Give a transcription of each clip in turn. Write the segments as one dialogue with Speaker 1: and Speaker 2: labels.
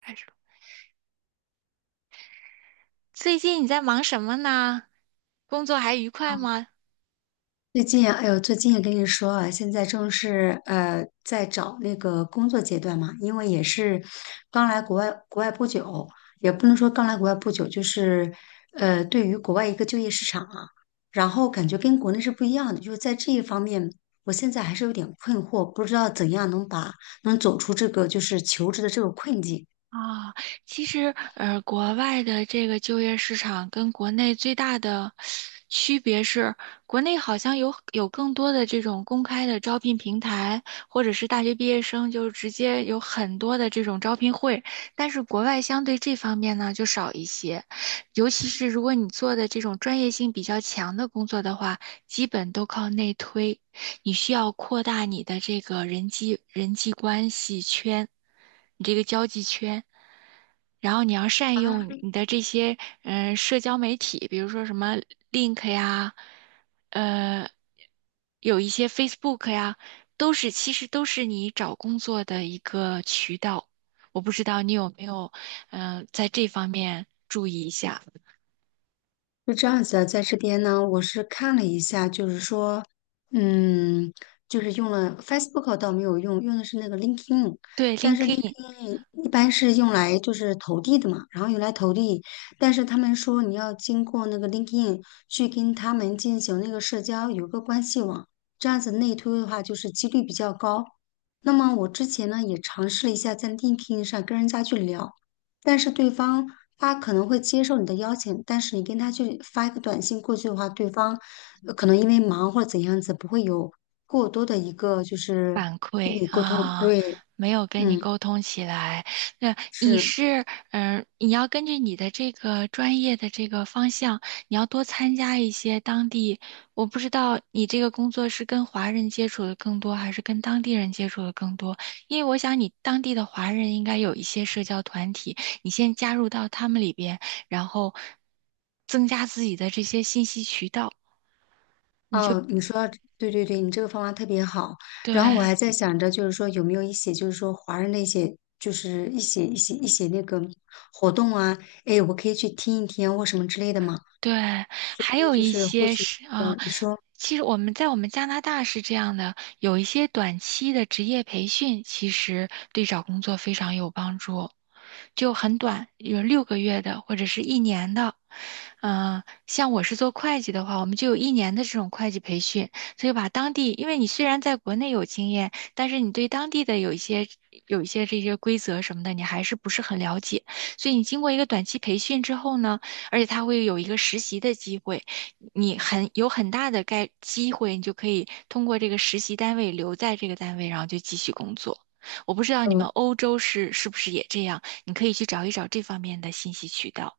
Speaker 1: 开始了。最近你在忙什么呢？工作还愉快吗？
Speaker 2: 最近啊，哎呦，最近也跟你说啊，现在正是在找那个工作阶段嘛，因为也是刚来国外不久，也不能说刚来国外不久，就是对于国外一个就业市场啊，然后感觉跟国内是不一样的，就是在这一方面，我现在还是有点困惑，不知道怎样能走出这个就是求职的这个困境。
Speaker 1: 啊，其实，国外的这个就业市场跟国内最大的区别是，国内好像有更多的这种公开的招聘平台，或者是大学毕业生就直接有很多的这种招聘会，但是国外相对这方面呢就少一些，尤其是如果你做的这种专业性比较强的工作的话，基本都靠内推，你需要扩大你的这个人际关系圈，你这个交际圈，然后你要善用
Speaker 2: 啊。
Speaker 1: 你的这些社交媒体，比如说什么 Link 呀，呃，有一些 Facebook 呀，其实都是你找工作的一个渠道。我不知道你有没有在这方面注意一下。
Speaker 2: 是这样子的，在这边呢，我是看了一下，就是说，嗯，就是用了 Facebook 倒没有用，用的是那个 LinkedIn，
Speaker 1: 对。 LinkedIn，
Speaker 2: 因为一般是用来就是投递的嘛，然后用来投递，但是他们说你要经过那个 LinkedIn 去跟他们进行那个社交，有个关系网，这样子内推的话，就是几率比较高。那么我之前呢也尝试了一下在 LinkedIn 上跟人家去聊，但是对方他可能会接受你的邀请，但是你跟他去发一个短信过去的话，对方可能因为忙或者怎样子，不会有过多的一个就是
Speaker 1: 反
Speaker 2: 跟
Speaker 1: 馈
Speaker 2: 你沟通。
Speaker 1: 啊。
Speaker 2: 对，
Speaker 1: 没有跟你
Speaker 2: 嗯，
Speaker 1: 沟通起来。那你
Speaker 2: 是。
Speaker 1: 是，你要根据你的这个专业的这个方向，你要多参加一些当地。我不知道你这个工作是跟华人接触的更多，还是跟当地人接触的更多？因为我想你当地的华人应该有一些社交团体，你先加入到他们里边，然后增加自己的这些信息渠道。
Speaker 2: 哦，你说到对对对，你这个方法特别好。然后我
Speaker 1: 对
Speaker 2: 还在想着，就是说有没有一些，就是说华人的一些，就是一些那个活动啊，哎，我可以去听一听啊或什么之类的嘛。
Speaker 1: 对，
Speaker 2: 所
Speaker 1: 还
Speaker 2: 以
Speaker 1: 有
Speaker 2: 就
Speaker 1: 一
Speaker 2: 是获
Speaker 1: 些
Speaker 2: 取，
Speaker 1: 是啊，
Speaker 2: 你说，
Speaker 1: 其实我们在我们加拿大是这样的，有一些短期的职业培训，其实对找工作非常有帮助，就很短，有6个月的或者是一年的。像我是做会计的话，我们就有一年的这种会计培训，所以把当地，因为你虽然在国内有经验，但是你对当地的有一些这些规则什么的，你还是不是很了解，所以你经过一个短期培训之后呢，而且他会有一个实习的机会，你很大的机会，你就可以通过这个实习单位留在这个单位，然后就继续工作。我不知道你们
Speaker 2: 嗯，
Speaker 1: 欧洲是不是也这样，你可以去找一找这方面的信息渠道。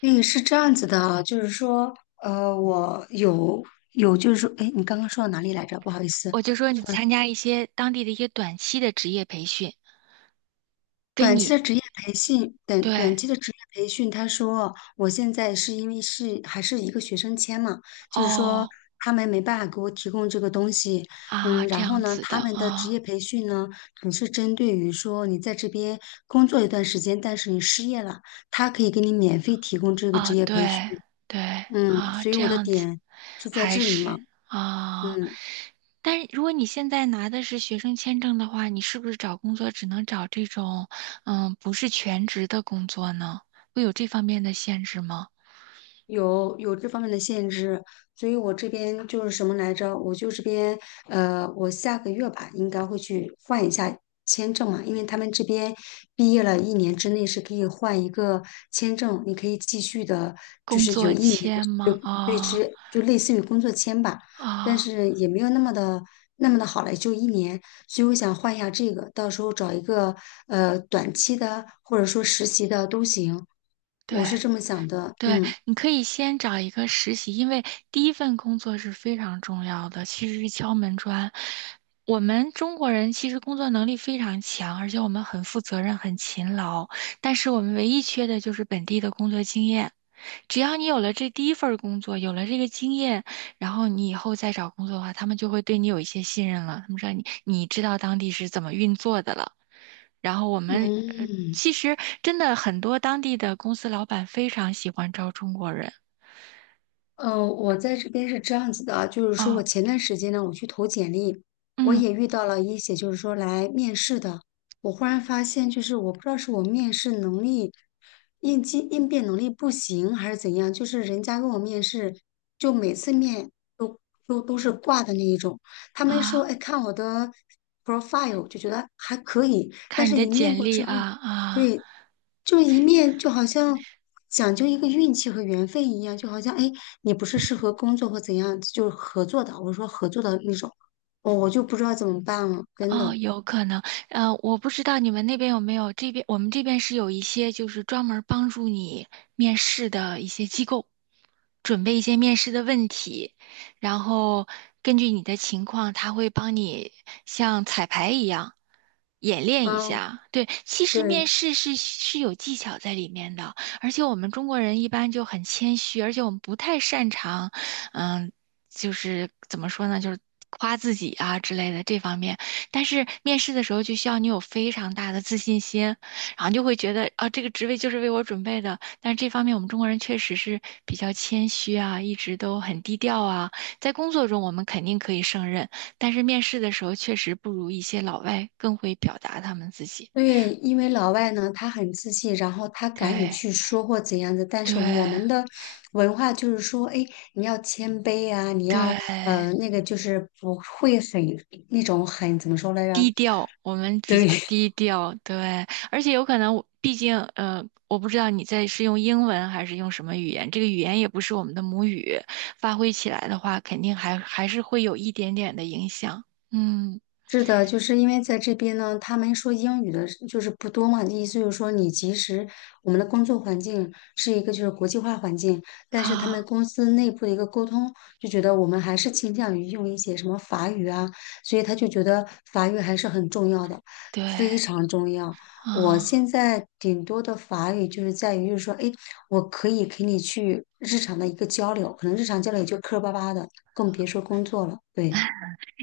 Speaker 2: 个是这样子的啊，就是说，我有，就是说，哎，你刚刚说到哪里来着？不好意思。
Speaker 1: 我就说你参加一些当地的一些短期的职业培训，跟
Speaker 2: 短期
Speaker 1: 你。
Speaker 2: 的职业培训，短短
Speaker 1: 对。
Speaker 2: 期的职业培训，他说我现在是因为是还是一个学生签嘛，就是说
Speaker 1: 哦。
Speaker 2: 他们没办法给我提供这个东西，
Speaker 1: 啊，这
Speaker 2: 然后
Speaker 1: 样
Speaker 2: 呢，
Speaker 1: 子
Speaker 2: 他
Speaker 1: 的
Speaker 2: 们的职
Speaker 1: 啊。
Speaker 2: 业培训呢，只是针对于说你在这边工作一段时间，但是你失业了，他可以给你免费提供这个
Speaker 1: 啊。
Speaker 2: 职业培训，
Speaker 1: 对。对。啊，
Speaker 2: 所以
Speaker 1: 这
Speaker 2: 我的
Speaker 1: 样子。
Speaker 2: 点就在
Speaker 1: 还
Speaker 2: 这里嘛，
Speaker 1: 是。啊，
Speaker 2: 嗯。
Speaker 1: 但是如果你现在拿的是学生签证的话，你是不是找工作只能找这种，嗯，不是全职的工作呢？会有这方面的限制吗？
Speaker 2: 有这方面的限制，所以我这边就是什么来着？我就这边我下个月吧，应该会去换一下签证嘛，因为他们这边毕业了一年之内是可以换一个签证，你可以继续的，就
Speaker 1: 工
Speaker 2: 是有
Speaker 1: 作
Speaker 2: 一年
Speaker 1: 签
Speaker 2: 的
Speaker 1: 吗？
Speaker 2: 就对
Speaker 1: 啊。
Speaker 2: 之，就类似于工作签吧，但
Speaker 1: 啊。
Speaker 2: 是也没有那么的好了，就一年，所以我想换一下这个，到时候找一个短期的或者说实习的都行，我
Speaker 1: 对。
Speaker 2: 是这么想的，
Speaker 1: 对，
Speaker 2: 嗯。
Speaker 1: 你可以先找一个实习，因为第一份工作是非常重要的，其实是敲门砖。我们中国人其实工作能力非常强，而且我们很负责任、很勤劳，但是我们唯一缺的就是本地的工作经验。只要你有了这第一份儿工作，有了这个经验，然后你以后再找工作的话，他们就会对你有一些信任了。他们让你知道当地是怎么运作的了。然后我们呃，
Speaker 2: 嗯，
Speaker 1: 其实真的很多当地的公司老板非常喜欢招中国人。
Speaker 2: 我在这边是这样子的啊，就是说我
Speaker 1: 哦。
Speaker 2: 前段时间呢，我去投简历，我
Speaker 1: 嗯。
Speaker 2: 也遇到了一些就是说来面试的，我忽然发现就是我不知道是我面试能力、应激应变能力不行还是怎样，就是人家跟我面试，就每次面都都是挂的那一种，他们说
Speaker 1: 啊，
Speaker 2: 哎看我的 profile 就觉得还可以，但
Speaker 1: 看你
Speaker 2: 是
Speaker 1: 的
Speaker 2: 一面
Speaker 1: 简
Speaker 2: 过
Speaker 1: 历
Speaker 2: 之
Speaker 1: 啊。
Speaker 2: 后，
Speaker 1: 啊。
Speaker 2: 对，就一面就好像讲究一个运气和缘分一样，就好像哎，诶你不是适合工作或怎样，就是合作的，我说合作的那种，我就不知道怎么办了，真
Speaker 1: 哦，
Speaker 2: 的。
Speaker 1: 有可能，我不知道你们那边有没有，这边我们这边是有一些就是专门帮助你面试的一些机构，准备一些面试的问题，然后根据你的情况，他会帮你像彩排一样演练一
Speaker 2: 啊，
Speaker 1: 下。对，其实面
Speaker 2: 对
Speaker 1: 试是有技巧在里面的，而且我们中国人一般就很谦虚，而且我们不太擅长，嗯，就是怎么说呢，就是夸自己啊之类的这方面。但是面试的时候就需要你有非常大的自信心，然后就会觉得啊，这个职位就是为我准备的。但是这方面我们中国人确实是比较谦虚啊，一直都很低调啊。在工作中我们肯定可以胜任，但是面试的时候确实不如一些老外更会表达他们自己。
Speaker 2: 对，因为老外呢，他很自信，然后他敢于
Speaker 1: 对
Speaker 2: 去说或怎样的，但是我们
Speaker 1: 对
Speaker 2: 的文化就是说，哎，你要谦卑啊，你要
Speaker 1: 对，
Speaker 2: 那个就是不会很那种很怎么说来
Speaker 1: 低
Speaker 2: 着？
Speaker 1: 调，我们比较
Speaker 2: 对，
Speaker 1: 低调，对，而且有可能我，毕竟，我不知道你是用英文还是用什么语言，这个语言也不是我们的母语，发挥起来的话，肯定还是会有一点点的影响。嗯。
Speaker 2: 是的，就是因为在这边呢，他们说英语的就是不多嘛，意思就是说你即使我们的工作环境是一个就是国际化环境，但是他们
Speaker 1: 啊。
Speaker 2: 公司内部的一个沟通，就觉得我们还是倾向于用一些什么法语啊，所以他就觉得法语还是很重要的，
Speaker 1: 对。
Speaker 2: 非常重要。我
Speaker 1: 啊，
Speaker 2: 现在顶多的法语就是在于，就是说，哎，我可以给你去日常的一个交流，可能日常交流也就磕磕巴巴的，更别说工作了。对，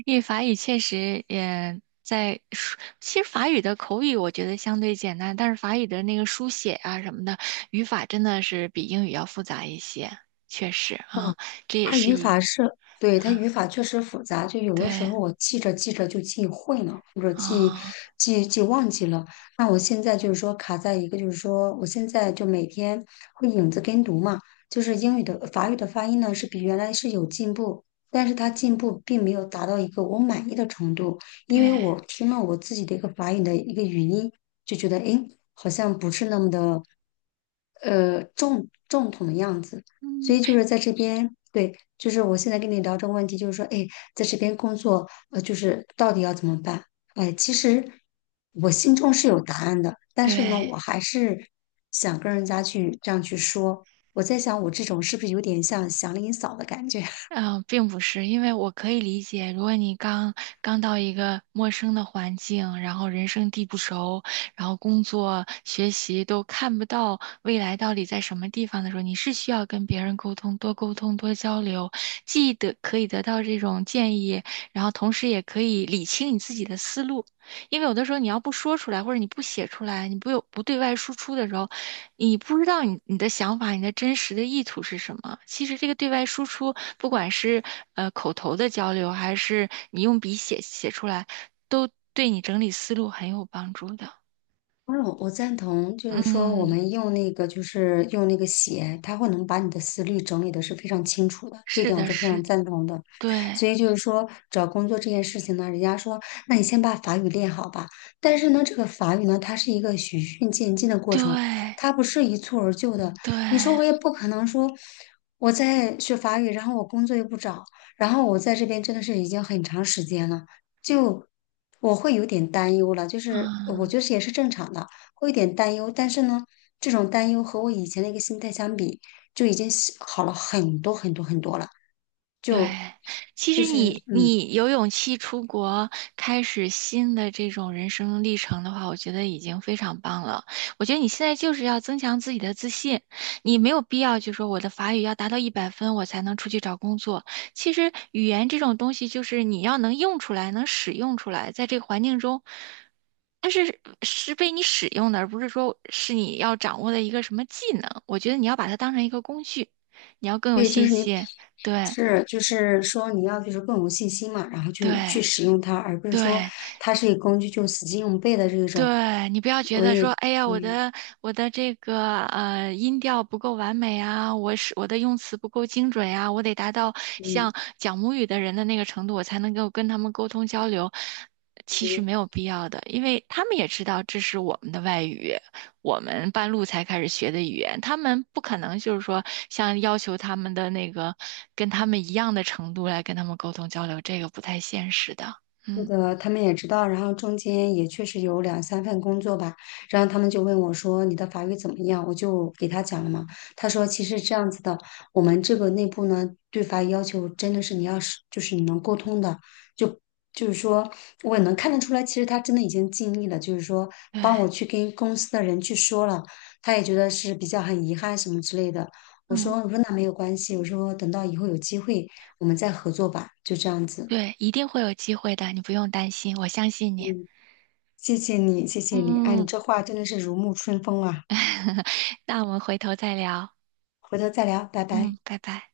Speaker 1: 因为法语确实也在书其实法语的口语我觉得相对简单，但是法语的那个书写啊什么的，语法真的是比英语要复杂一些，确实啊，
Speaker 2: 嗯，
Speaker 1: 这也
Speaker 2: 它
Speaker 1: 是
Speaker 2: 语
Speaker 1: 一。
Speaker 2: 法是，对，它
Speaker 1: 啊。
Speaker 2: 语法确实复杂，就有的时
Speaker 1: 对。
Speaker 2: 候我记着记着就记混了，或者记
Speaker 1: 啊。
Speaker 2: 记记忘记了。那我现在就是说卡在一个，就是说我现在就每天会影子跟读嘛，就是英语的法语的发音呢是比原来是有进步，但是它进步并没有达到一个我满意的程度，因
Speaker 1: 对。
Speaker 2: 为我听了我自己的一个法语的一个语音，就觉得诶好像不是那么的正统的样子。所
Speaker 1: 嗯。
Speaker 2: 以就是在这边，对，就是我现在跟你聊这个问题，就是说，哎，在这边工作，就是到底要怎么办？哎，其实我心中是有答案的，但是呢，
Speaker 1: 对。
Speaker 2: 我还是想跟人家去这样去说。我在想，我这种是不是有点像祥林嫂的感觉？
Speaker 1: 嗯、并不是，因为我可以理解，如果你刚刚到一个陌生的环境，然后人生地不熟，然后工作、学习都看不到未来到底在什么地方的时候，你是需要跟别人沟通，多沟通，多交流，既得可以得到这种建议，然后同时也可以理清你自己的思路。因为有的时候你要不说出来，或者你不写出来，你不对外输出的时候，你不知道你的想法，你的真实的意图是什么？其实这个对外输出，不管是口头的交流，还是你用笔写出来，都对你整理思路很有帮助的。
Speaker 2: 嗯，我赞同，就是说我
Speaker 1: 嗯。
Speaker 2: 们用那个，就是用那个写，它会能把你的思虑整理的是非常清楚的，这
Speaker 1: 是
Speaker 2: 点我
Speaker 1: 的，
Speaker 2: 是非常
Speaker 1: 是，
Speaker 2: 赞同的。
Speaker 1: 对。
Speaker 2: 所以就是说，找工作这件事情呢，人家说，那你先把法语练好吧。但是呢，这个法语呢，它是一个循序渐进的过程，
Speaker 1: 对。
Speaker 2: 它不是一蹴而就的。
Speaker 1: 对。
Speaker 2: 你说我也不可能说我在学法语，然后我工作又不找，然后我在这边真的是已经很长时间了。就我会有点担忧了，就是我
Speaker 1: 嗯。
Speaker 2: 觉得也是正常的，会有点担忧。但是呢，这种担忧和我以前的一个心态相比，就已经是好了很多很多很多了。
Speaker 1: 对，
Speaker 2: 就
Speaker 1: 其
Speaker 2: 就
Speaker 1: 实
Speaker 2: 是
Speaker 1: 你
Speaker 2: 嗯，
Speaker 1: 你有勇气出国，开始新的这种人生历程的话，我觉得已经非常棒了。我觉得你现在就是要增强自己的自信，你没有必要就说我的法语要达到100分，我才能出去找工作。其实语言这种东西，就是你要能用出来，能使用出来，在这个环境中，它是被你使用的，而不是说是你要掌握的一个什么技能。我觉得你要把它当成一个工具，你要更有
Speaker 2: 对，就
Speaker 1: 信
Speaker 2: 是你
Speaker 1: 心。对。
Speaker 2: 是就是说你要就是更有信心嘛，然后去
Speaker 1: 对
Speaker 2: 去使用它，而不是说
Speaker 1: 对
Speaker 2: 它是一个工具就死记硬背的这种。
Speaker 1: 对，你不要觉
Speaker 2: 我
Speaker 1: 得
Speaker 2: 也
Speaker 1: 说，哎呀，我
Speaker 2: 对，
Speaker 1: 的我的这个音调不够完美啊，我的用词不够精准呀、啊，我得达到
Speaker 2: 嗯。
Speaker 1: 像讲母语的人的那个程度，我才能够跟他们沟通交流。其实没有必要的，因为他们也知道这是我们的外语，我们半路才开始学的语言，他们不可能就是说像要求他们的那个跟他们一样的程度来跟他们沟通交流，这个不太现实的。
Speaker 2: 那
Speaker 1: 嗯。
Speaker 2: 个他们也知道，然后中间也确实有两三份工作吧，然后他们就问我说：“你的法语怎么样？”我就给他讲了嘛。他说：“其实这样子的，我们这个内部呢，对法语要求真的是你要是就是你能沟通的，就就是说我也能看得出来，其实他真的已经尽力了，就是说
Speaker 1: 对。
Speaker 2: 帮我去跟公司的人去说了，他也觉得是比较很遗憾什么之类的。”我
Speaker 1: 嗯。
Speaker 2: 说：“我说那没有关系，我说等到以后有机会我们再合作吧，就这样子。
Speaker 1: 对，一定会有机会的，你不用担心，我相信你。
Speaker 2: 嗯”谢谢你，谢谢你，哎，你
Speaker 1: 嗯，
Speaker 2: 这话真的是如沐春风啊！
Speaker 1: 那我们回头再聊。
Speaker 2: 回头再聊，拜拜。
Speaker 1: 嗯，拜拜。